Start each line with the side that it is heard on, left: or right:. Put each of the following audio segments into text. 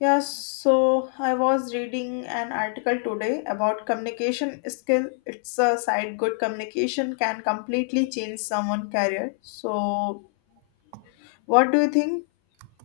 left: Yes, so I was reading an article today about communication skill. It's a side good communication can completely change someone's career. So, what do you think?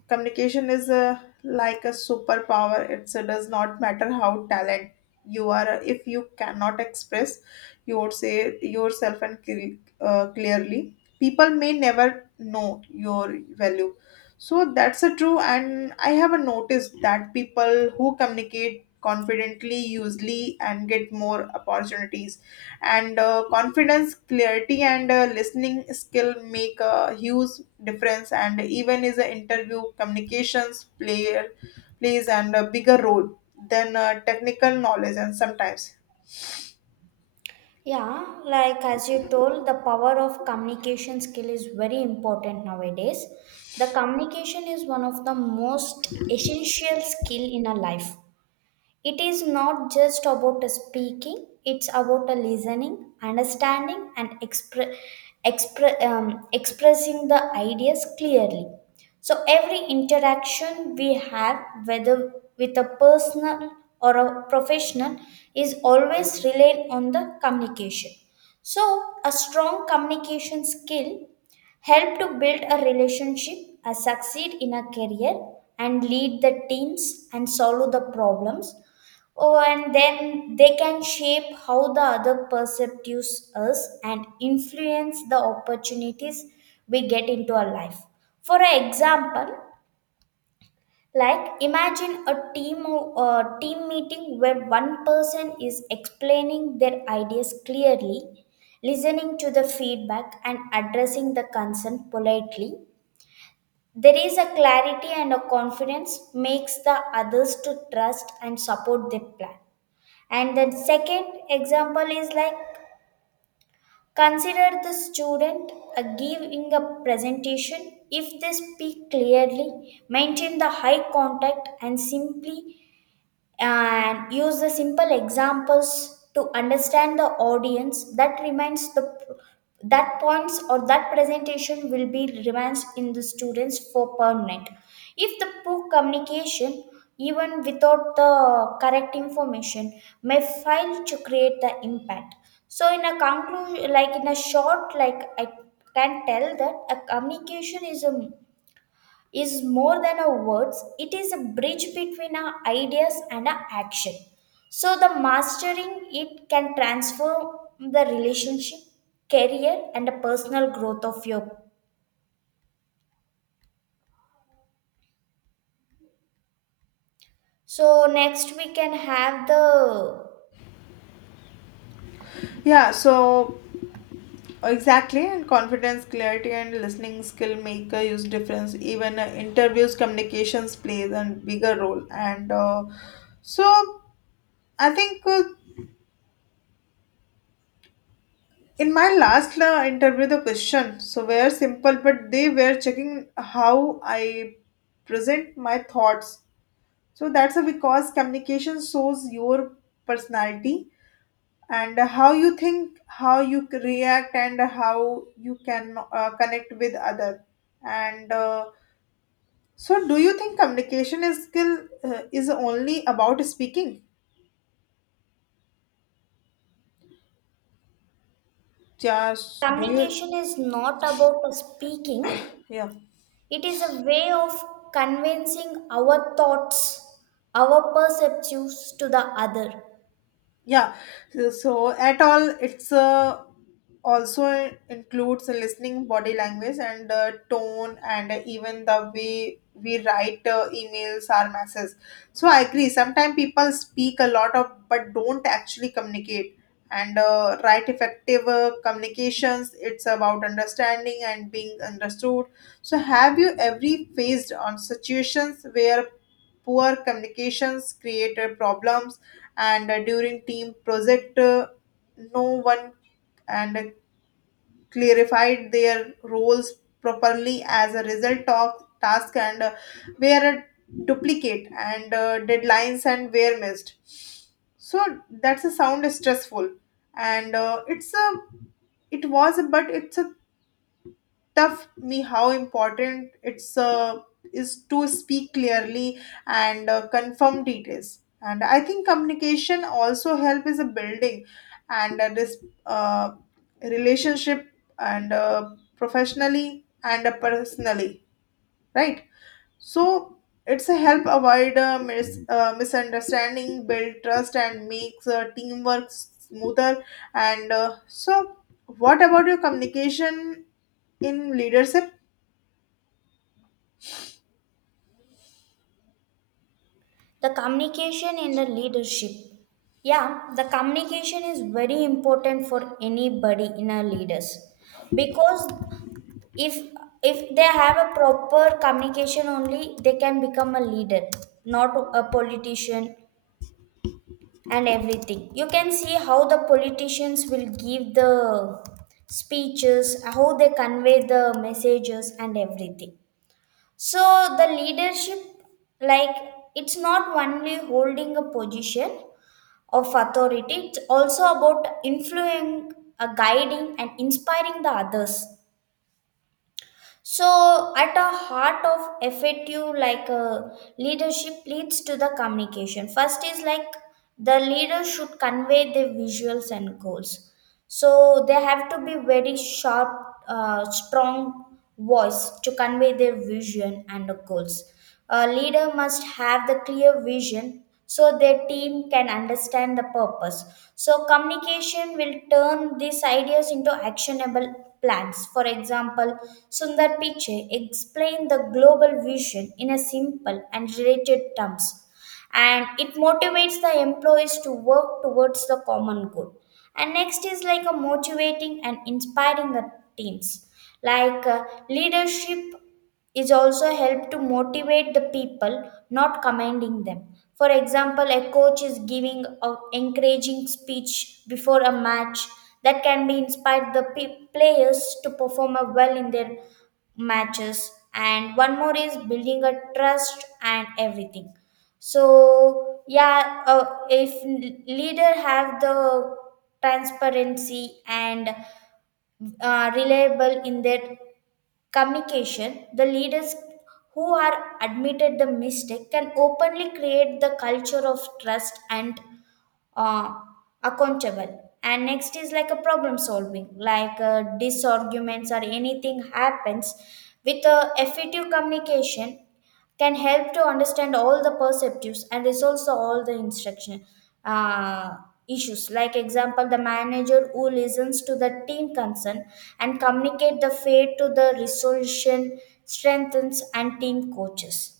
left: Communication is like a superpower it so, does not matter how talent you are if you cannot express your say yourself and clearly people may never know your value. So that's a true and I have a noticed that people who communicate confidently usually and get more opportunities and confidence clarity and listening skill make a huge difference and even is a interview communications player plays and a bigger role than technical knowledge and sometimes.
right: Yeah, like as you told, the power of communication skill is very important nowadays. The communication is one of the most essential skill in a life, it is not just about a speaking, it's about a listening, understanding, and expressing the ideas clearly. So, every interaction we have, whether with a personal or a professional, is always reliant on the communication. So, a strong communication skill help to build a relationship, succeed in a career, and lead the teams and solve the problems. Oh, and then they can shape how the other perceives us and influence the opportunities we get into our life. For example, like imagine a team meeting where one person is explaining their ideas clearly, listening to the feedback and addressing the concern politely. There is a clarity and a confidence makes the others to trust and support their plan, and the second example is like consider the student giving a presentation. If they speak clearly, maintain the high contact, and simply and use the simple examples to understand the audience, that remains the that points or that presentation will be remains in the students for permanent. If the poor communication even without the correct information may fail to create the impact. So in a conclusion, like in a short, like I can tell that a communication is a is more than our words, it is a bridge between our ideas and our action. So the mastering it can transform the relationship, career and the personal growth of your. So next we can have the
left: Yeah, so exactly and confidence clarity and listening skill make a huge difference even interviews communications plays a bigger role and so I think in my last interview, the question so were simple, but they were checking how I present my thoughts. So that's a because communication shows your personality and how you think, how you react, and how you can connect with other. And so, do you think communication is skill is only about speaking? Just do you?
right: communication is not about speaking,
left: Yeah.
right: it is a way of convincing our thoughts, our perceptions to the other.
left: yeah so, so at all it's also includes listening body language and tone and even the way we write emails or messages. So I agree sometimes people speak a lot of but don't actually communicate and right effective communications it's about understanding and being understood. So have you ever faced on situations where poor communications created problems, and during team project, no one and clarified their roles properly. As a result, of task and were duplicate, and deadlines and were missed. So that's a sound stressful, and it's a but it's a tough me how important it's is to speak clearly and confirm details and I think communication also help is a building and this uh, relationship and professionally and personally, right. So it's a help avoid misunderstanding build trust and makes teamwork smoother and so what about your communication in leadership?
right: The communication and the leadership. Yeah, the communication is very important for anybody in our leaders, because if if they have a proper communication only they can become a leader, not a politician. And everything, you can see how the politicians will give the speeches, how they convey the messages and everything. So the leadership, like it's not only holding a position of authority, it's also about influencing, guiding and inspiring the others. So at the heart of fatu, like leadership leads to the communication. First is like the leader should convey their visuals and goals, so they have to be very sharp, strong voice to convey their vision and the goals. A leader must have the clear vision so their team can understand the purpose. So, communication will turn these ideas into actionable plans. For example, Sundar Pichai explained the global vision in a simple and related terms, and it motivates the employees to work towards the common good. And next is like a motivating and inspiring the teams. Like leadership is also help to motivate the people, not commanding them. For example, a coach is giving a encouraging speech before a match that can be inspired the players to perform a well in their matches. And one more is building a trust and everything. So yeah, if leader have the transparency and reliable in their communication, the leaders who are admitted the mistake can openly create the culture of trust and uh, accountable. And next is like a problem solving, like disarguments or anything happens with effective communication can help to understand all the perceptives and resolves all the instruction uh, issues. Like example, the manager who listens to the team concern and communicate the fate to the resolution strengthens and team coaches.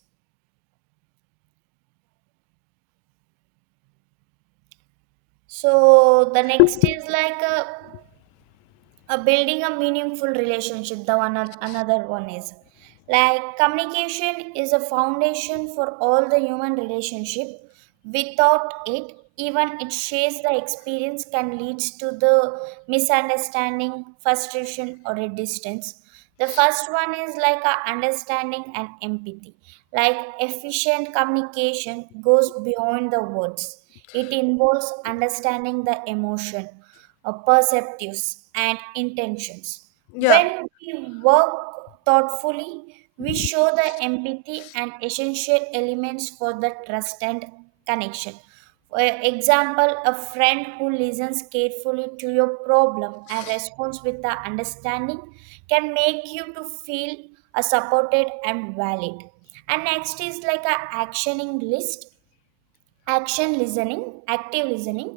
right: So the next is like a building a meaningful relationship. The one, another one is like communication is a foundation for all the human relationship. Without it, even it shares the experience can leads to the misunderstanding, frustration or a distance. The first one is like a understanding and empathy. Like efficient communication goes beyond the words, it involves understanding the emotion, perceptives, and intentions.
left: Yeah,
right: When we work thoughtfully, we show the empathy and essential elements for the trust and connection. For example, a friend who listens carefully to your problem and responds with the understanding can make you to feel supported and valid. And next is like a actioning list action listening active listening.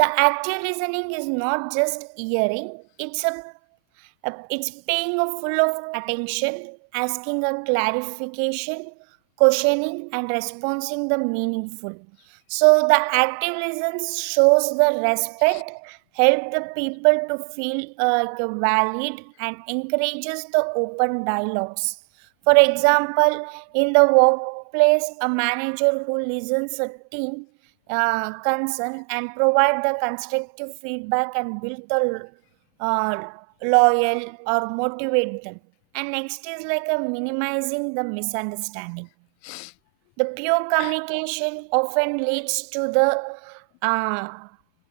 right: The active listening is not just hearing, it's paying a full of attention, asking a clarification, questioning and responding the meaningful. So the active listens shows the respect, help the people to feel like a valid, and encourages the open dialogues. For example, in the workplace, a manager who listens a team concern and provide the constructive feedback and build the uh, loyal or motivate them. And next is like a minimizing the misunderstanding. The pure communication often leads to the uh,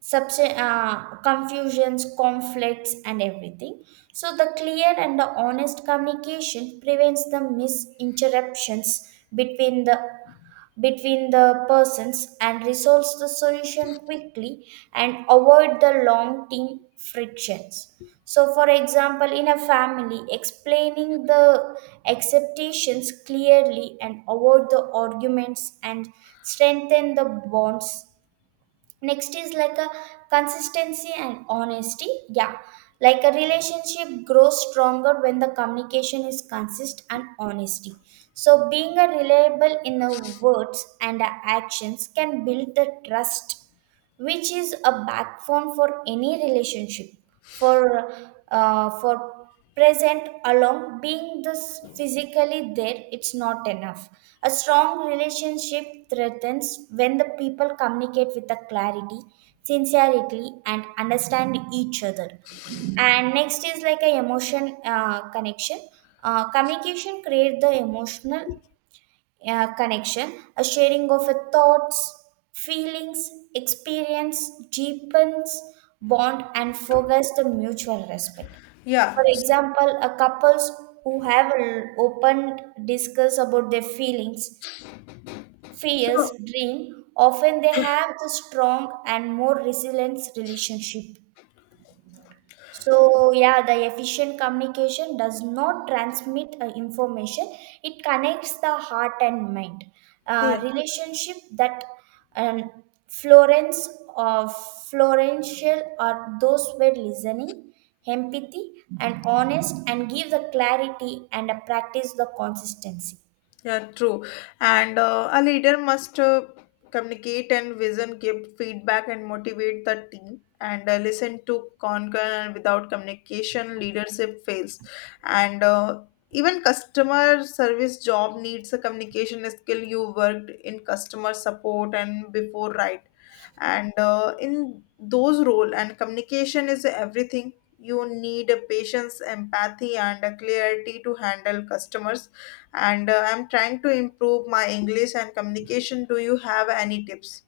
right: confusions, conflicts, and everything. So, the clear and the honest communication prevents the misinterruptions between the between the persons and resolves the solution quickly and avoid the long term frictions. So for example, in a family, explaining the expectations clearly and avoid the arguments and strengthen the bonds. Next is like a consistency and honesty, yeah. Like a relationship grows stronger when the communication is consist and honesty. So being a reliable in the words and the actions can build the trust, which is a backbone for any relationship. For uh, for present, along being this physically there, it's not enough. A strong relationship threatens when the people communicate with the clarity, sincerity and understand each other. And next is like a emotion connection. Communication creates the emotional connection, a sharing of a thoughts, feelings, experience deepens bond and forgets the mutual respect.
left: yeah.
right: For
left: So,
right: example, a couples who have an open discuss about their feelings,
left: so
right: fears, dream, often they have the strong and more resilient relationship. So, yeah, the efficient communication does not transmit information, it connects the heart and mind.
left: yeah.
right: Relationship that um, Florence or Florential are those where listening, empathy, and honest, and give the clarity and practice the consistency.
left: Yeah, true. And A leader must communicate and vision, give feedback, and motivate the team. And Listen to conquer. And without communication, leadership fails. And Even customer service job needs a communication skill. You worked in customer support and before, right? And In those role, and communication is everything. You need a patience, empathy, and a clarity to handle customers and I'm trying to improve my english and communication, do you have any tips,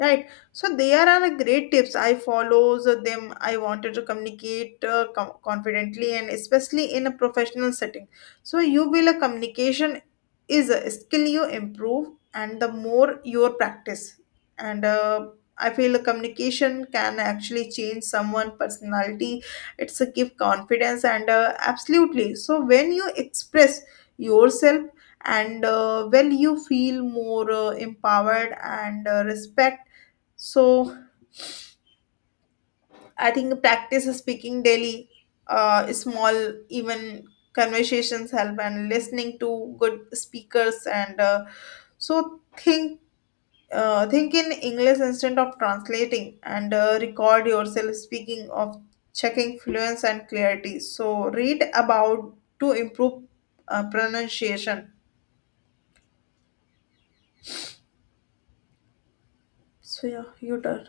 left: right? So there are a great tips I follows them I wanted to communicate confidently and especially in a professional setting. So you will a communication is a skill you improve and the more your practice and I feel communication can actually change someone personality. It's a give confidence and absolutely so when you express yourself and well you feel more empowered and respect. So I think practice speaking daily, small even conversations help and listening to good speakers and so think, think in English instead of translating and record yourself speaking of checking fluence and clarity. So read about to improve pronunciation. So yeah, you turn.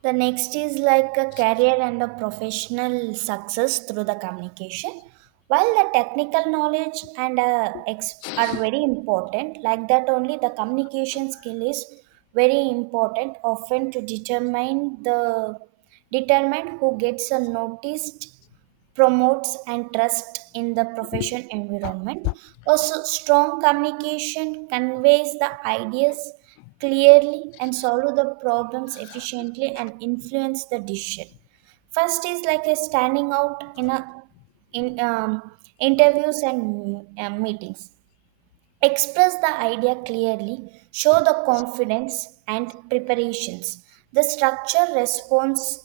right: The next is like a career and a professional success through the communication. While the technical knowledge and are very important, like that only the communication skill is very important, often to determine the determine who gets a noticed, promotes and trust in the profession environment. Also, strong communication conveys the ideas clearly and solve the problems efficiently and influence the decision. First is like a standing out in a in interviews and meetings. Express the idea clearly, show the confidence and preparations. The structure, response,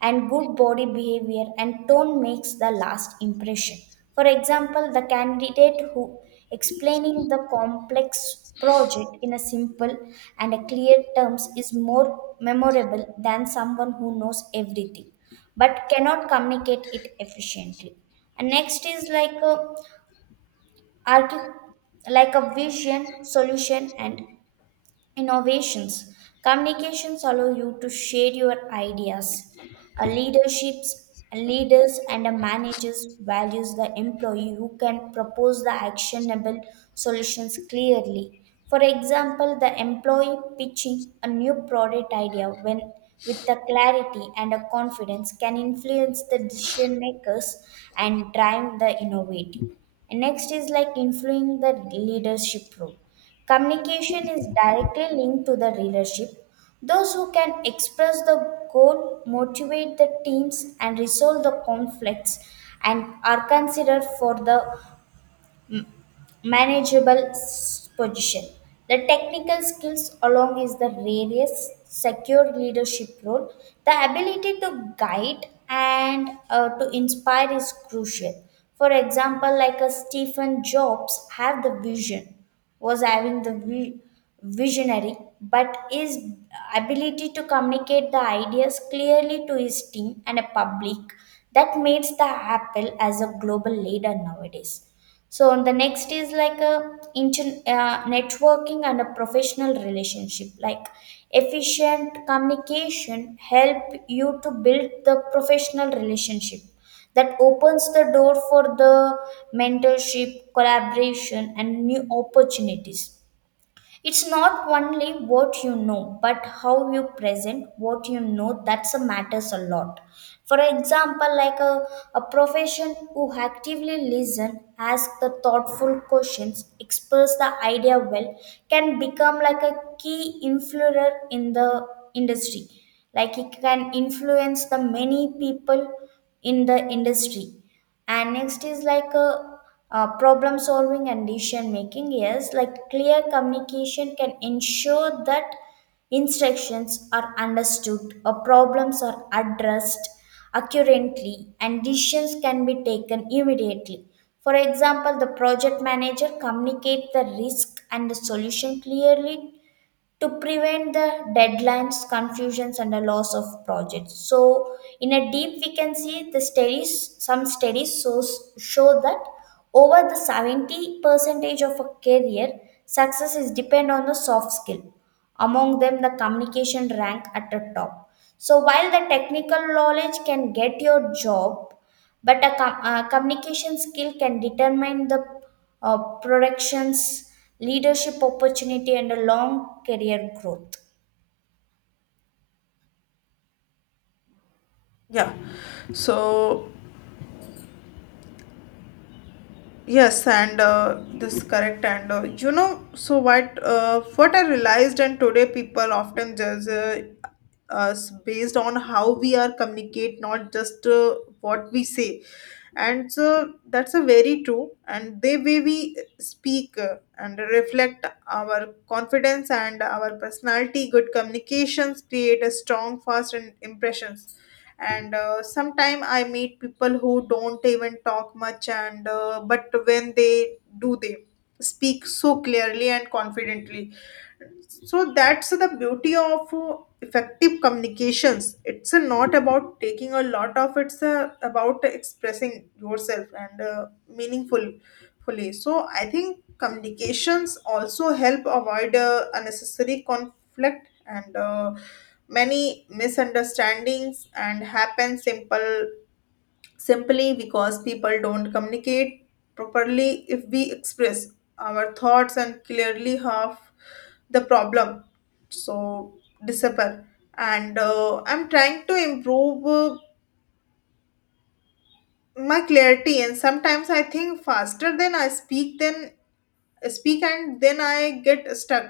right: and good body behavior and tone makes the last impression. For example, the candidate who explaining the complex project in a simple and a clear terms is more memorable than someone who knows everything but cannot communicate it efficiently. And next is like a art, like a vision, solution, and innovations. Communications allow you to share your ideas. A leaderships, leaders and a managers values the employee who can propose the actionable solutions clearly. For example, the employee pitching a new product idea when with the clarity and a confidence can influence the decision makers and drive the innovative. And next is like influencing the leadership role. Communication is directly linked to the leadership. Those who can express the goal, motivate the teams, and resolve the conflicts and are considered for the position. The technical skills, along with the various secure leadership role, the ability to guide and to inspire is crucial. For example, like a Stephen Jobs have the vision, was having the visionary, but his ability to communicate the ideas clearly to his team and a public that makes the Apple as a global leader nowadays. So the next is like a networking and a professional relationship. Like efficient communication help you to build the professional relationship that opens the door for the mentorship, collaboration and new opportunities. It's not only what you know, but how you present what you know, that's a matters a lot. For example, like a profession who actively listen, ask the thoughtful questions, express the idea well, can become like a key influencer in the industry. Like it can influence the many people in the industry. And next is like a problem solving and decision making. Yes, like clear communication can ensure that instructions are understood or problems are addressed accurately and decisions can be taken immediately. For example, the project manager communicate the risk and the solution clearly to prevent the deadlines, confusions, and the loss of projects. So, in a deep, we can see the studies. Some studies show that over the 70 percentage of a career, success is depend on the soft skill. Among them, the communication rank at the top. So, while the technical knowledge can get your job, but a communication skill can determine the production's leadership opportunity and a long career growth.
left: Yeah. So yes, and this correct. And so what? What I realized, and today people often judge us based on how we are communicate, not just what we say. And so that's a very true. And the way we speak and reflect our confidence and our personality, good communications create a strong, fast, and impressions and sometime I meet people who don't even talk much and but when they do they speak so clearly and confidently. So that's the beauty of effective communications it's not about taking a lot of it's about expressing yourself and meaningful fully. So I think communications also help avoid unnecessary conflict and many misunderstandings and happen simple simply because people don't communicate properly. If we express our thoughts and clearly half the problem so disappear and I'm trying to improve my clarity and sometimes I think faster than I speak then speak and then I get stuck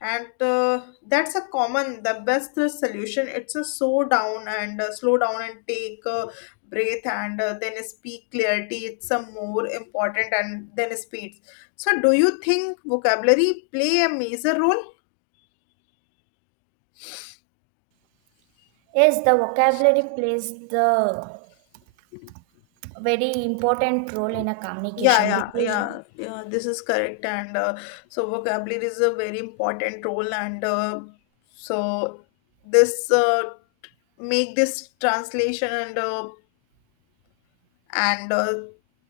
left: and that's a common the best solution it's a slow down and take a breath and then speak clarity it's a more important and then speed. So do you think vocabulary play a major role?
right: Yes, the vocabulary plays the very important role in a
left: yeah
right: communication
left: yeah
right: because,
left: yeah yeah this is correct and so vocabulary is a very important role and so this make this translation and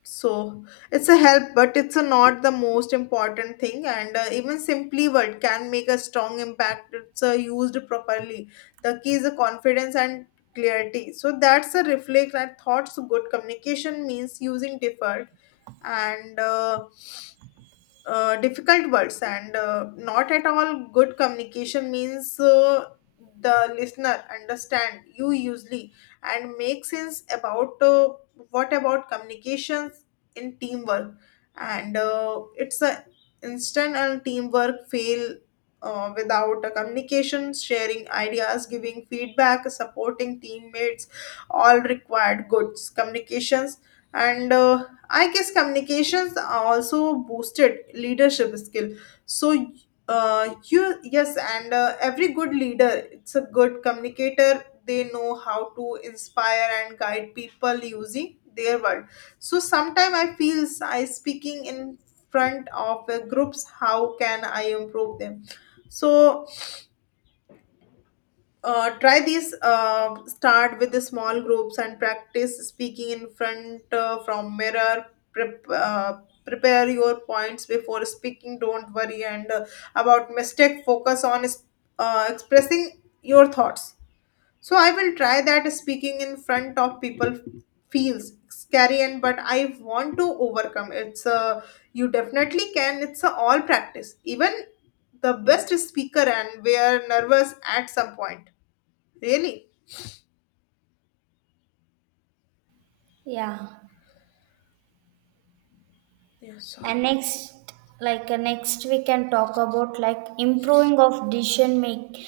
left: so it's a help but it's a not the most important thing and even simply word can make a strong impact it's used properly. The key is a confidence and clarity so that's a reflect and thoughts good communication means using deferred and difficult words and not at all good communication means the listener understand you usually and make sense about what about communications in teamwork and it's a instant and teamwork fail without a communication sharing ideas giving feedback supporting teammates all required goods communications and I guess communications also boosted leadership skill. So, you yes, and every good leader, it's a good communicator. They know how to inspire and guide people using their word. So sometimes I feel I speaking in front of groups. How can I improve them? So try these start with the small groups and practice speaking in front from mirror. Prep, uh, Prepare your points before speaking don't worry and about mistake focus on expressing your thoughts. So I will try that speaking in front of people feels scary and but I want to overcome it's you definitely can it's a all practice even the best speaker and we are nervous at some point. Really?
right: yeah.
left: Yeah, so
right: And next, next we can talk about like improving of decision make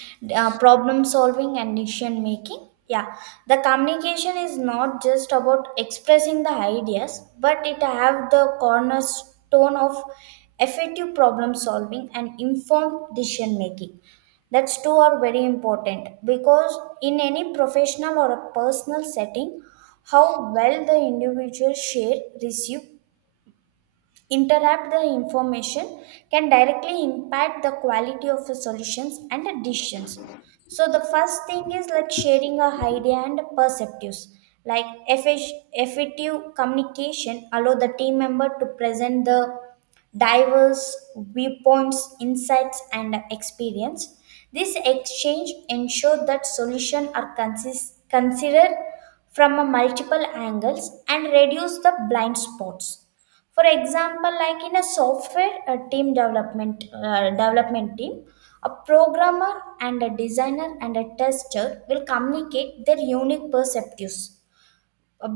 right: problem solving and decision making, yeah. The communication is not just about expressing the ideas, but it have the cornerstone of effective problem solving and informed decision making. That's two are very important because in any professional or a personal setting, how well the individual share, receive, interrupt the information can directly impact the quality of the solutions and the decisions. So the first thing is like sharing a idea and perceptives. Like effective communication allow the team member to present the diverse viewpoints, insights and experience. This exchange ensure that solutions are considered from a multiple angles and reduce the blind spots. For example, like in a software a team development development team, a programmer and a designer and a tester will communicate their unique perspectives.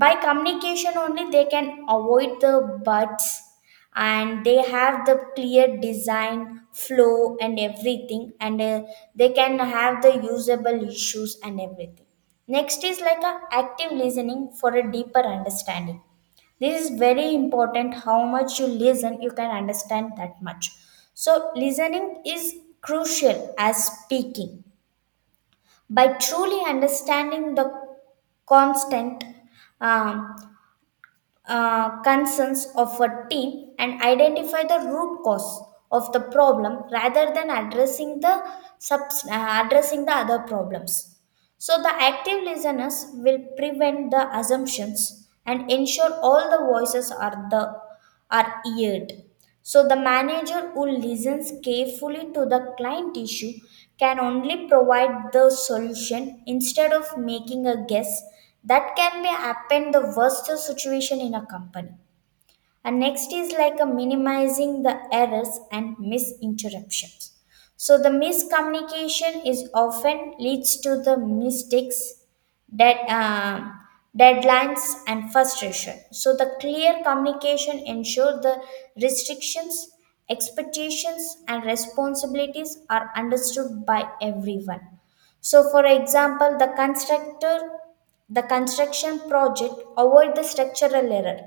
right: By communication only, they can avoid the buts, and they have the clear design flow and everything, and they can have the usable issues and everything. Next is like a active listening for a deeper understanding. This is very important. How much you listen, you can understand that much. So listening is crucial as speaking. By truly understanding the constant, um, concerns of a team and identify the root cause of the problem rather than addressing the addressing the other problems. So the active listeners will prevent the assumptions and ensure all the voices are, the, are heard. So the manager who listens carefully to the client issue can only provide the solution instead of making a guess that can be happen the worst situation in a company. And next is like a minimizing the errors and misinterruptions. So the miscommunication is often leads to the mistakes, dead, um, deadlines and frustration. So the clear communication ensure the restrictions, expectations and responsibilities are understood by everyone. So for example, the constructor, the construction project avoid the structural error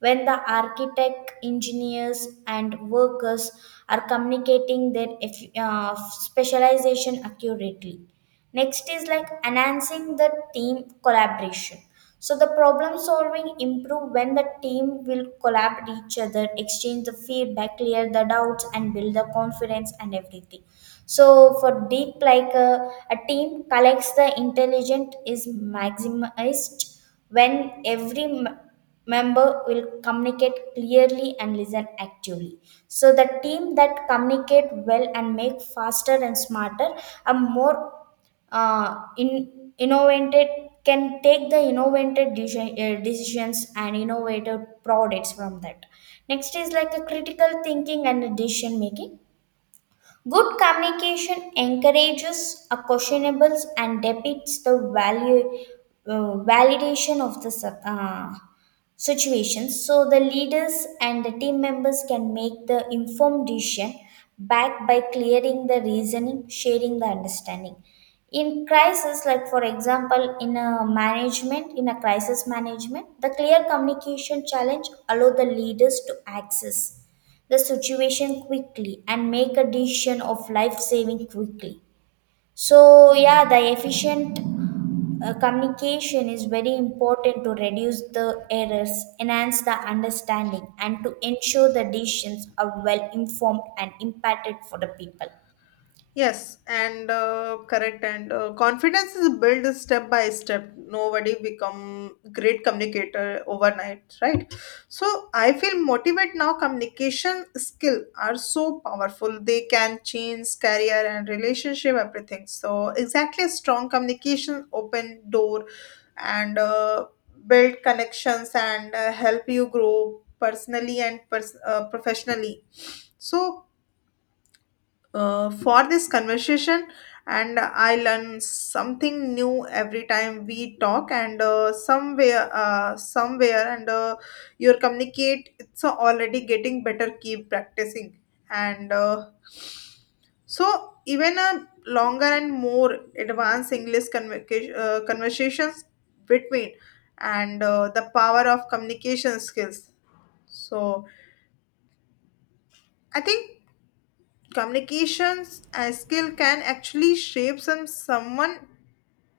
right: when the architect, engineers, and workers are communicating their specialization accurately. Next is like enhancing the team collaboration. So the problem solving improve when the team will collaborate each other, exchange the feedback, clear the doubts, and build the confidence and everything. So for deep, a team collects the intelligence is maximized when every member will communicate clearly and listen actively. So the team that communicate well and make faster and smarter are more in innovated, can take the innovative decision, decisions and innovative products from that. Next is like a critical thinking and decision making. Good communication encourages a questionables and depicts the value, validation of the situations. So the leaders and the team members can make the informed decision backed by clearing the reasoning, sharing the understanding in crisis. Like for example, in a management, in a crisis management, the clear communication challenge allow the leaders to access the situation quickly and make a decision of life saving quickly. So, yeah, the efficient communication is very important to reduce the errors, enhance the understanding, and to ensure the decisions are well informed and impacted for the people.
left: yes, and correct. And Confidence is built step by step. Nobody become great communicator overnight, right? So I feel motivate now. Communication skill are so powerful. They can change career and relationship, everything. So exactly, strong communication open door and build connections and help you grow personally and professionally. So for this conversation and I learn something new every time we talk and somewhere and your communicate it's already getting better keep practicing and so even a longer and more advanced english conversations between and the power of communication skills so I think communications as skill can actually shape someone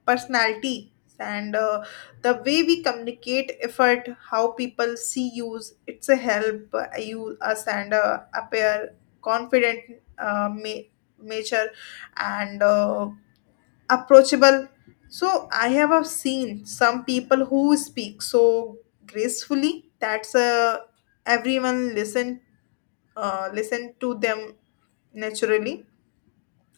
left: personality and the way we communicate effort how people see use it's a help you us and appear confident, uh, ma- nature and approachable. So I have seen some people who speak so gracefully that's everyone listen to them naturally.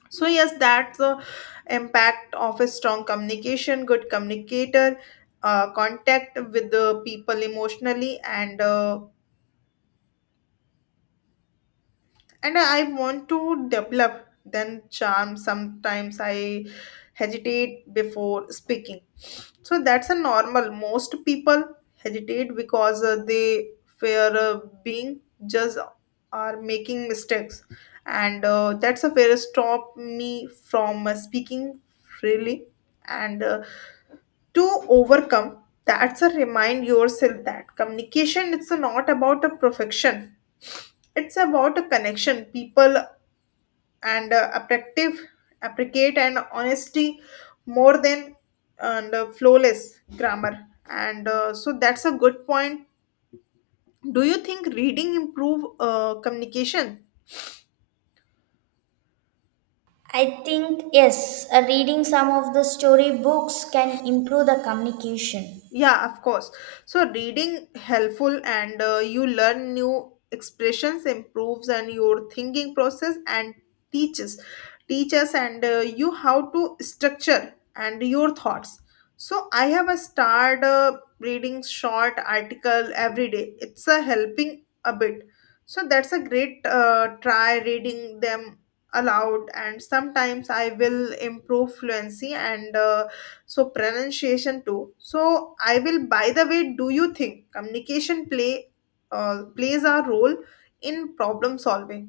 left: So, yes, that's the impact of a strong communication, good communicator, contact with the people emotionally, and and I want to develop then charm. Sometimes I hesitate before speaking. So that's a normal. Most people hesitate because they fear being judged or making mistakes, and that's a fear stop me from speaking freely. And To overcome, that's a remind yourself that communication it's not about a perfection. It's about a connection. People and appreciate and honesty more than and flawless grammar. And So that's a good point. Do you think reading improve communication?
right: I think, yes, reading some of the story books can improve the communication.
left: Yeah, of course. So reading helpful and you learn new expressions, improves and your thinking process and teaches teaches and you how to structure and your thoughts. So I have a started reading short article every day. It's a helping a bit. So that's a great, try reading them aloud. And sometimes I will improve fluency and pronunciation too. So I will, by the way, do you think communication play plays a role in problem solving?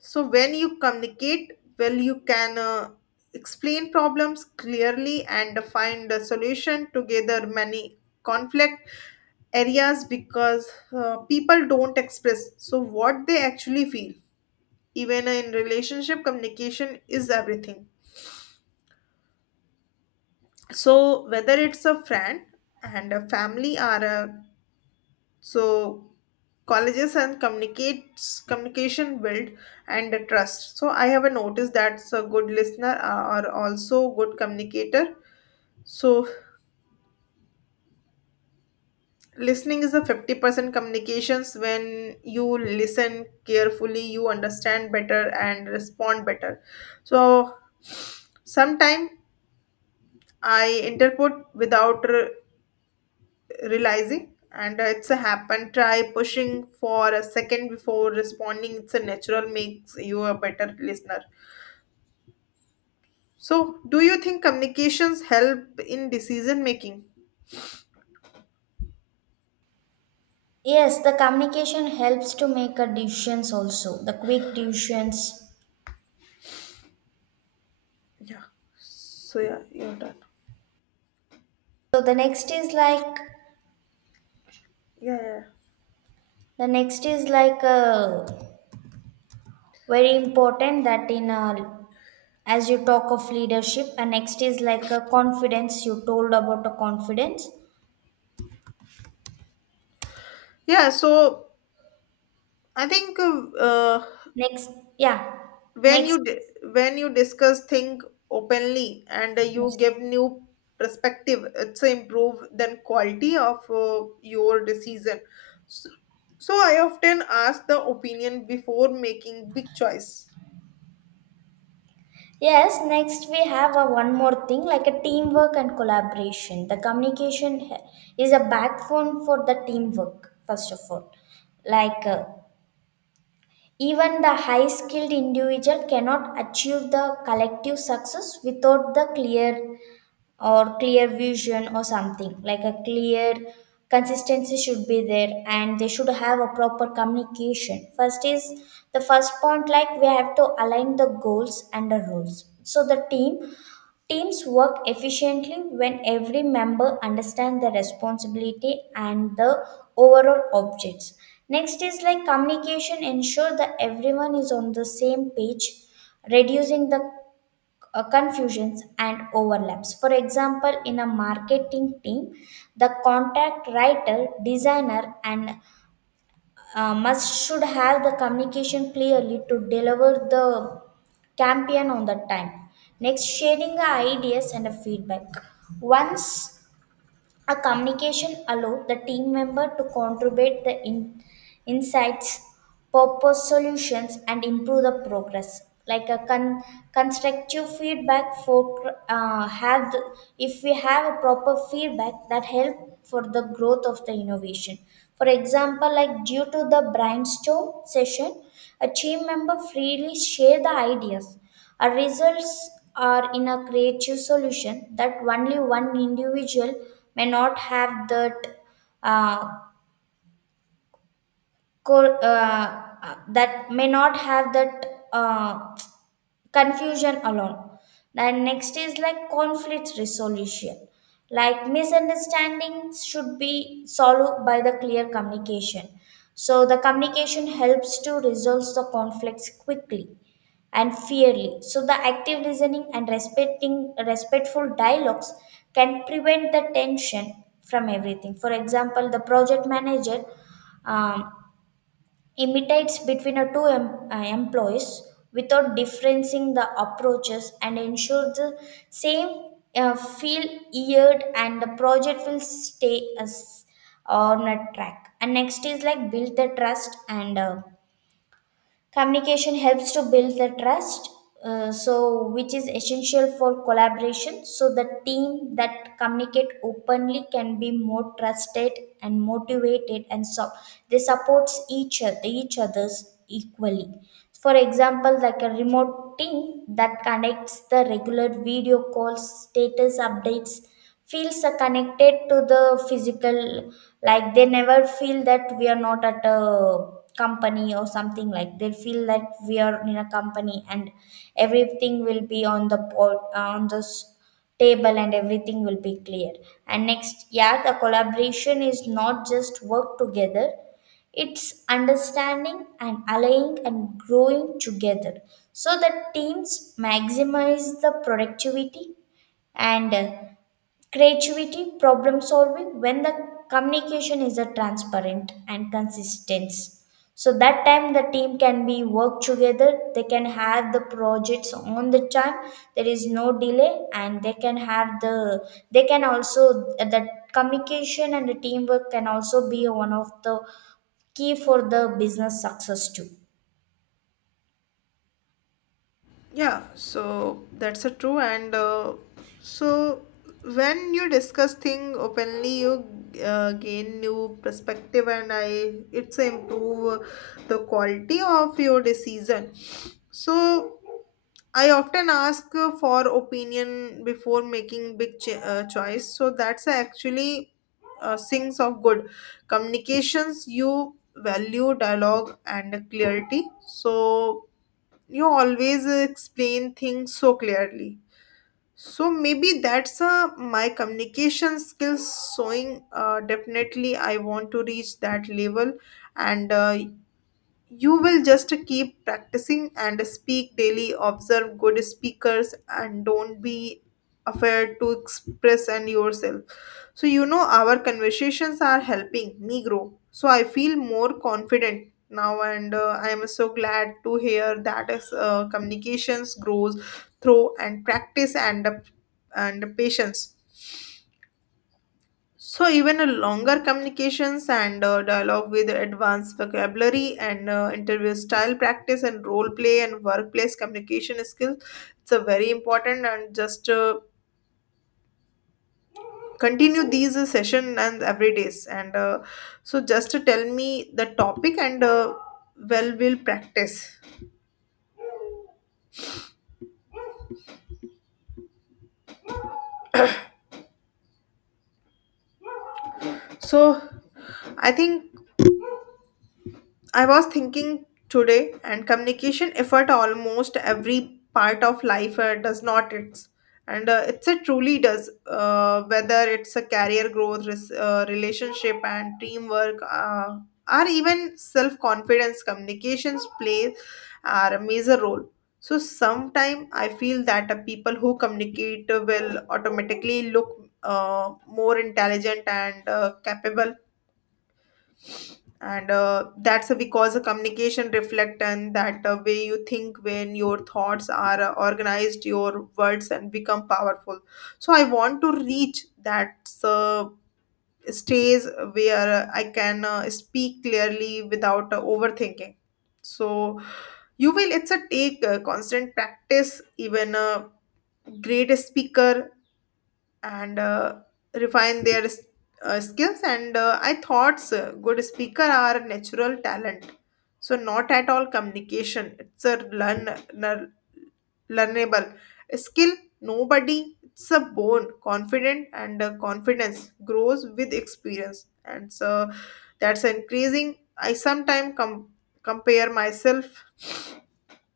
left: So when you communicate well, you can explain problems clearly and find a solution together. Many conflict areas because people don't express so what they actually feel. Even in relationship, communication is everything. So whether it's a friend and a family or a so colleges and communicates, communication build and the trust. So I have a notice that's a good listener are also good communicator. So listening is a 50% communications. When you listen carefully, you understand better and respond better. So sometime I interpret without realizing and it's a happen. Try pushing for a second before responding. It's a natural makes you a better listener. So do you think communications help in decision making?
right: Yes, the communication helps to make a decisions also, the quick decisions.
left: Yeah. So yeah, you're done.
right: So the next is like,
left: Yeah, yeah, yeah.
right: the next is like a very important that in, as you talk of leadership. And next is like a confidence. You told about a confidence
left: Yeah, so I think uh,
right: next, yeah,
left: when you
right: next,
left: di- when you discuss things openly and you
right: yes.
left: give new perspective, it's a improve then quality of your decision. So, so I often ask the opinion before making big choice.
right: Yes, next we have a one more thing like a teamwork and collaboration. The is a backbone for the teamwork, first of all. Like, even the high skilled individual cannot achieve the collective success without the clear or clear vision or something like a clear consistency should be there, and they should have a proper communication. First is the first point, like we have to align the goals and the roles. So the teams work efficiently when every member understands the responsibility and the overall objects. Next is like communication ensure that everyone is on the same page, reducing the confusions and overlaps. For example, in a marketing team, the contact writer, designer, and must should have the communication clearly to deliver the campaign on the time. Next, sharing the ideas and the feedback. Once a communication allow the team member to contribute the insights, purpose solutions and improve the progress, like a constructive feedback for if we have a proper feedback that help for the growth of the innovation. For example, like due to the brainstorm session, a team member freely share the ideas, our results are in a creative solution that only one individual may not have that, uh, that may not have that uh, confusion alone. Then next is like conflict resolution. Like misunderstandings should be solved by the clear communication. So the communication helps to resolve the conflicts quickly and fairly. So the active listening and respecting respectful dialogues can prevent the tension from everything. For example, the project manager um, imitates between a two employees without differencing the approaches and ensure the same feel yeared, and the project will stay as on a track. And next is like build the trust. And Communication helps to build the trust, so which is essential for collaboration. So the team that communicate openly can be more trusted and motivated, and so they supports each other, each others equally. For example, like a remote team that connects the regular video calls, status updates, feels connected to the physical. Like they never feel that we are not at a company or something. Like they feel that we are in a company and everything will be on the board on the table, and everything will be clear. And next, yeah, the collaboration is not just work together. It's understanding and allying and growing together. So that teams maximize the productivity and creativity, problem solving, when the communication is a transparent and consistent. So that time the team can be work together, they can have the projects on the time, there is no delay, and they can have the, they can also, the communication and the teamwork can also be one of the key for the business success too.
left: Yeah, so that's a true. And so when you discuss thing openly, you gain new perspective, and I it's improve the quality of your decision. So I often ask for opinion before making big choice. So that's actually things of good communications. You value dialogue and clarity. So you always explain things so clearly. So maybe that's my communication skills showing. Definitely I want to reach that level, and you will just keep practicing and speak daily, observe good speakers, and don't be afraid to express and yourself. So, you know, our conversations are helping me grow. So, I feel more confident now, and I am so glad to hear that as communications grows through and practice and patience. So, even a longer communications and dialogue with advanced vocabulary and interview style practice and role play and workplace communication skills, it's a very important. And just continue these session and every days and so just to tell me the topic and well, we'll practice. So I think I was thinking today, and communication effort almost every part of life, does not it's and it's a truly does. Whether it's a career growth, relationship, and teamwork, or even self confidence. Communications play are a major role. So sometimes I feel that people who communicate will automatically look more intelligent and capable, and that's because a communication reflect and that way you think. When your thoughts are organized, your words and become powerful. So I want to reach that stage where I can speak clearly without overthinking. So you will it's a take constant practice. Even a great speaker and refine their skills. And I thought good speaker are a natural talent. So not at all, communication it's a learn learnable skill. Nobody it's a bone confident and confidence grows with experience. And so that's increasing I sometimes compare myself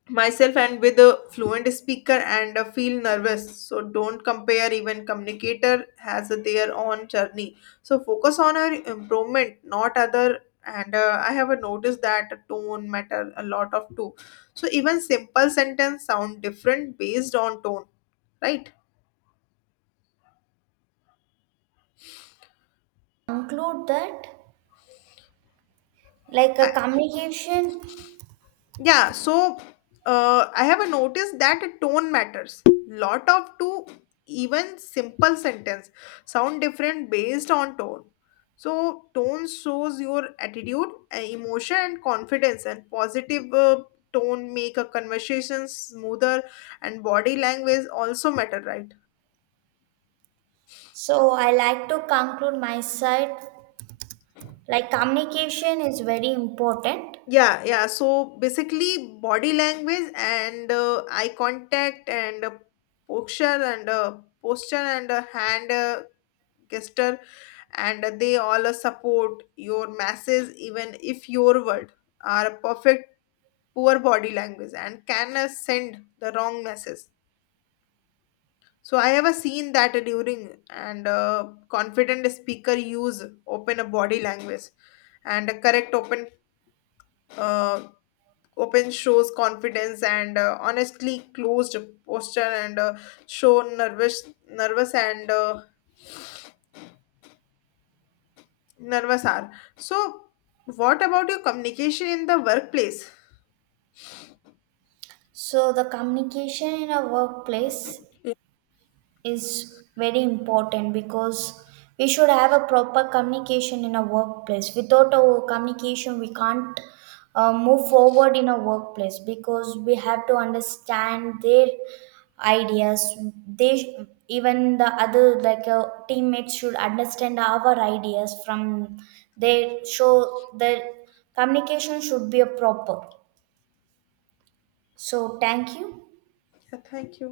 left: myself and with a fluent speaker and feel nervous. So don't compare. Even communicator has their own journey. So focus on our improvement, not other. And I have noticed that tone matter a lot of too. So even simple sentence sound different based on tone, right?
right: Conclude that, like a communication,
left: Yeah, so I have a notice that tone matters. Lot of to even simple sentence sound different based on tone. So tone shows your attitude, emotion, and confidence. And positive tone make a conversation smoother. And body language also matter, right?
right: so I like to conclude my side. Like communication is very important.
left: Yeah, yeah. So basically, body language and eye contact and posture and hand gesture, and they all support your masses. Even if your word are a perfect, poor body language and can send the wrong message. So I have seen that during and confident speaker use open body language and a correct open uh, open shows confidence and honestly closed posture and show nervous and uh, nervous are. So what about your communication in the workplace?
right: So the communication in a workplace is very important because we should have a proper communication in a workplace. Without a communication we can't move forward in a workplace because we have to understand their ideas, they, even the other like teammates should understand our ideas from their, show their communication should be a proper. So, thank you.
left: Yeah, thank you.